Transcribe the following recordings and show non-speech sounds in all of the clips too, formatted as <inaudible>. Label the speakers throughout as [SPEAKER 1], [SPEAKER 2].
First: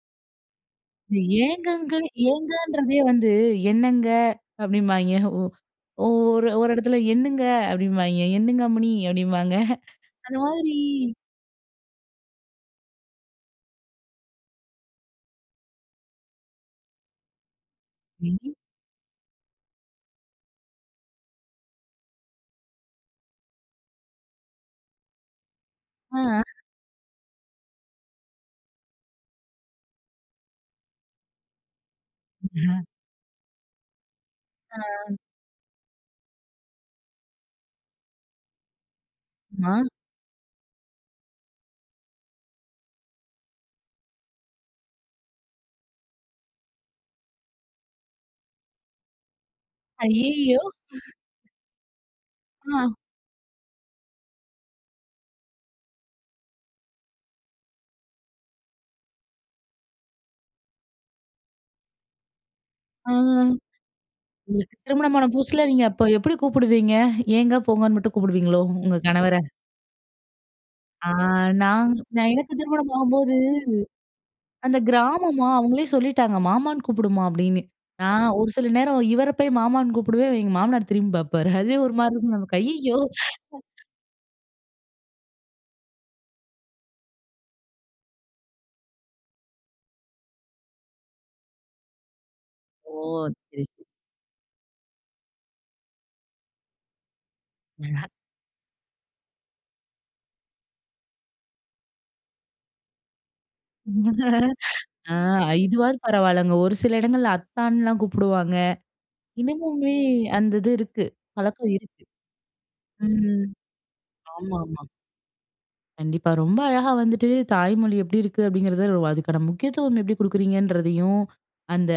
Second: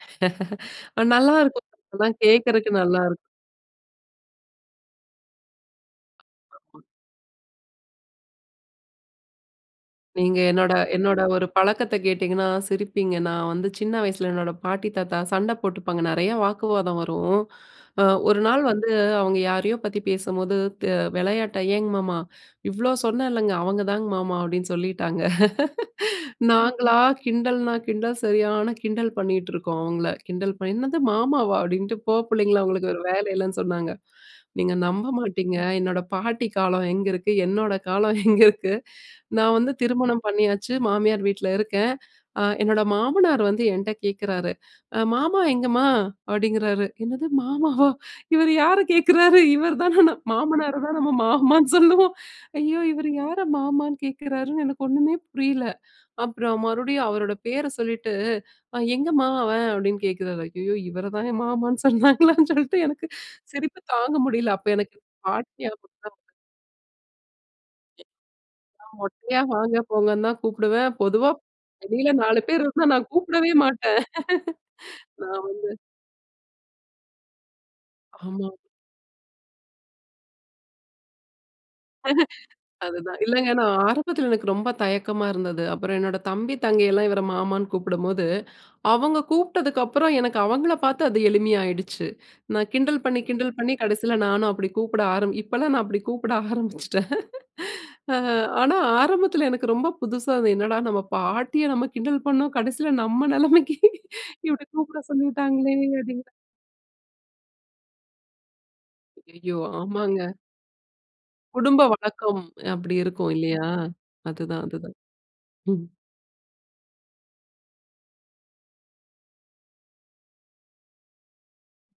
[SPEAKER 1] <laughs> நல்லா இருக்கும்.
[SPEAKER 2] ஏங்கங்க,
[SPEAKER 1] ஒருமாரி கேட்கறதுக்கே
[SPEAKER 2] ஏங்கன்றதே
[SPEAKER 1] நல்லா இருக்கும்.
[SPEAKER 2] வந்து "என்னங்க" அப்படீம்பாய்ன்க. ஒ ஒ ஒரு ஒரு
[SPEAKER 1] <unintelligible>
[SPEAKER 2] எடத்துல, "எண்ணுங்க" அப்படீம்பாய்ன்க. "எண்ணுங்கம்மணி!" அப்படிம்பாங்க. <chuckles> அந்த
[SPEAKER 1] நீங்க என்னோட,
[SPEAKER 2] மாதிரி
[SPEAKER 1] என்னோட ஒரு பழக்கத்தை கேட்டீங்கன்னா சிரிப்பீங்க. நான் வந்து சின்ன வயசுல "என்னோட பாட்டி, தாத்தா சண்டை போட்டுப்பாங்க. நெறைய வாக்குவாதம் வரும்." அ ஒரு
[SPEAKER 2] ம்ஹ்ம்.
[SPEAKER 1] நாள் வந்து அவுங்க யாரையோ பத்தி பேசும்போது, தி விளையாட்டா "ஏங்க மாமா! இவ்வளோ சொன்னேன் இல்லைங்க, அவங்க தாங்க மாமா" அப்படீன்னு சொல்லிட்டாங்க. <laughs>
[SPEAKER 2] அ.
[SPEAKER 1] நாங்களா கிண்டல்ன்னா கிண்டல், சரியான கிண்டல் பண்ணீட்டுருக்கோம் அவங்கள. கிண்டல் பண்ணி, "என்னது மாமாவா?" அப்படீன்ட்டு, போ புள்ளைங்களா
[SPEAKER 2] <chuckles>
[SPEAKER 1] உங்களுக்கு வேற வேலை இல்லைன்னு சொன்னாங்க. நீங்க நம்ப
[SPEAKER 2] அ.
[SPEAKER 1] மாட்டீங்க, என்னோட பாட்டி காலம் எங்க இருக்கு, என்னோட காலம் எங்க இருக்கு. நான் வந்து
[SPEAKER 2] ஆமா.
[SPEAKER 1] திருமணம் பண்ணியாச்சு. மாமியார் வீட்ல இருக்கேன். ஆ என்னோட மாமனார் வந்து என்ட்ட கேட்கிறாரு, "அ மாமா எங்கம்மா?" அப்படீங்கிறாரு. என்னது மாமாவா? இவர் யாரை கேட்குறாரு? இவர் தான ந
[SPEAKER 2] அய்யயோ!
[SPEAKER 1] மாமனாரை தான் நம்ம மாமான்னு சொல்லுவோம். ஐயோ!
[SPEAKER 2] அ.
[SPEAKER 1] இவர் யாரை மாமான்னு கேட்கிறார்ன்னு எனக்கு ஒன்னுமே புரியல. அப்பறம் மறுபடியும் அவரோட பேர சொல்லிட்டு, "அ எங்கம்மா அவன்?" அப்படீன்னு கேட்கிறாரு. ஐயயோ! இவரை தான மாமான்னு சொன்னாங்களான்னு சொல்ட்டு எனக்கு
[SPEAKER 2] அ.
[SPEAKER 1] சிரிப்பு தாங்க முடியல. அப்ப
[SPEAKER 2] உங்களுக்கு
[SPEAKER 1] எனக்கு
[SPEAKER 2] திருமணமான
[SPEAKER 1] பாட்டி
[SPEAKER 2] புதுசுல நீங்க
[SPEAKER 1] ஞாபகம்
[SPEAKER 2] அப்போ
[SPEAKER 1] தான் வந்தது.
[SPEAKER 2] எப்படி கூப்பிடுவீங்க? ஏங்க, போங்கன்னு மட்டும் கூப்பிடுவீங்களோ?
[SPEAKER 1] நான்
[SPEAKER 2] உங்கள் கணவரை.
[SPEAKER 1] மொட்டையா வாங்க, போங்கன்னு தான் கூப்பிடுவேன்.
[SPEAKER 2] ஆ
[SPEAKER 1] பொதுவா
[SPEAKER 2] நான்
[SPEAKER 1] வெளியில 4
[SPEAKER 2] எனக்கு
[SPEAKER 1] பேர் இருந்தா
[SPEAKER 2] திருமணம்
[SPEAKER 1] நான்
[SPEAKER 2] ஆகும்போது,
[SPEAKER 1] கூப்பிடவே மாட்டேன்.
[SPEAKER 2] அந்த
[SPEAKER 1] <laughs> நான்
[SPEAKER 2] கிராமமா
[SPEAKER 1] வந்து
[SPEAKER 2] அவங்களே சொல்லிட்டாங்க, "மாமான்னு கூப்புடுமா." அப்படீன்னு. நான் ஒரு
[SPEAKER 1] ஆமா.
[SPEAKER 2] சில நேரம் இவரை போய் மாமான்னு கூப்பிடுவேன். எங்க மாமனார் திரும்பி பார்ப்பாரு. அதுவே ஒரு மாரி இருக்கும். நமக்கு
[SPEAKER 1] <laughs>
[SPEAKER 2] ஐயயோ!
[SPEAKER 1] அதுதான். இல்லைங்க, நான் ஆரம்பத்தில எனக்கு ரொம்ப தயக்கமா இருந்தது. அப்பறம் என்னோட தம்பி, தங்கையெல்லாம் இவரை மாமான்னு கூப்பிடும்போது, அவங்க கூப்பிட்டதுக்கப்பறம் எனக்கு அவங்கள்ல பார்த்து அது எளிமையா ஆயிடுச்சு. நான்
[SPEAKER 2] ஓ!
[SPEAKER 1] கிண்டல் பண்ணி, கிண்டல்
[SPEAKER 2] சரி,
[SPEAKER 1] பண்ணி
[SPEAKER 2] சரி.
[SPEAKER 1] கடைசியில நானும் அப்படி கூப்பிட ஆரம்பி இப்பல்லாம் நான் அப்படி கூப்பிட ஆரம்பிச்சுட்டேன். <laughs>
[SPEAKER 2] <chuckles>
[SPEAKER 1] அ ஆனா ஆரம்பத்தில எனக்கு ரொம்ப புதுசா, "இது என்னடா நம்ம பாட்டிய நம்ம கிண்டல் பண்ணோம், கடைசியில நம்ம நெலைமைக்கு <laughs> இப்படி
[SPEAKER 2] <laughs>
[SPEAKER 1] கூப்பிட
[SPEAKER 2] அ
[SPEAKER 1] சொல்லிட்டாங்களே."
[SPEAKER 2] இதுவாது
[SPEAKER 1] அப்படீன்னு.
[SPEAKER 2] பரவால்லங்க. ஒரு சில இடங்கள்ல அத்தான்ல்லாம் கூப்புடுவாங்க.
[SPEAKER 1] ஐயயோ!
[SPEAKER 2] இன்னமுமே
[SPEAKER 1] ஆமாங்க.
[SPEAKER 2] அந்த இது இருக்கு. பழக்கம்
[SPEAKER 1] குடும்ப
[SPEAKER 2] இருக்கு.
[SPEAKER 1] வழக்கம். அப்படி இருக்கும்
[SPEAKER 2] ம்.
[SPEAKER 1] இல்லையா? அதுதான்,
[SPEAKER 2] ஆமாமா.
[SPEAKER 1] அதுதான். ம்.
[SPEAKER 2] கண்டிப்பா. ரொம்ப அழகா வந்துட்டு "தாய்மொழி எப்படி இருக்கு?" அப்படீங்கிறது ஒ அதுக்கான முக்கியத்துவம் எப்படி குடுக்குறீங்கன்றதையும், "அந்த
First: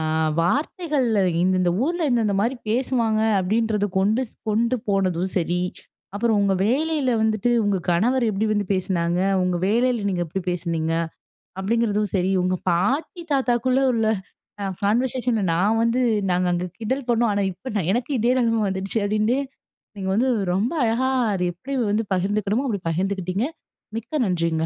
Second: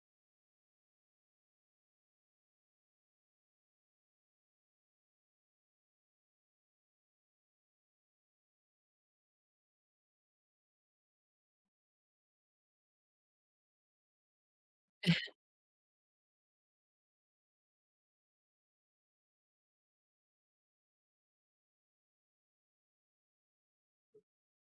[SPEAKER 2] அ வார்த்தைகள் இந்தந்த ஊர்ல இந்தந்த மாரி பேசுவாங்க." அப்படீன்றத கொண்டு ஸ் கொண்டு போனதும் சரி, "அப்பறம் உங்க வேலையில வந்துட்டு உங்க கணவர் எப்படி வந்து பேசுனாங்க, உங்க வேலையில நீங்க எப்படி பேசுனீங்க." அப்படீங்கிறதும் சரி, "உங்க பாட்டி தாத்தாவுக்குள்ள உள்ள அ
[SPEAKER 1] <sneezes>
[SPEAKER 2] கான்வர்சேஷன்ல நான் வந்து நாங்க அங்க கிண்டல் பண்ணோம், ஆனா இப்ப நான் எனக்கு இதே நெலைமை வந்துட்ச்சு." அப்படீன்டு நீங்க வந்து ரொம்ப அழகா அத எப்படி வந்து பகிர்ந்துக்கணுமோ, அப்படி பகிர்ந்துக்கிட்டீங்க. மிக்க நன்றிங்க.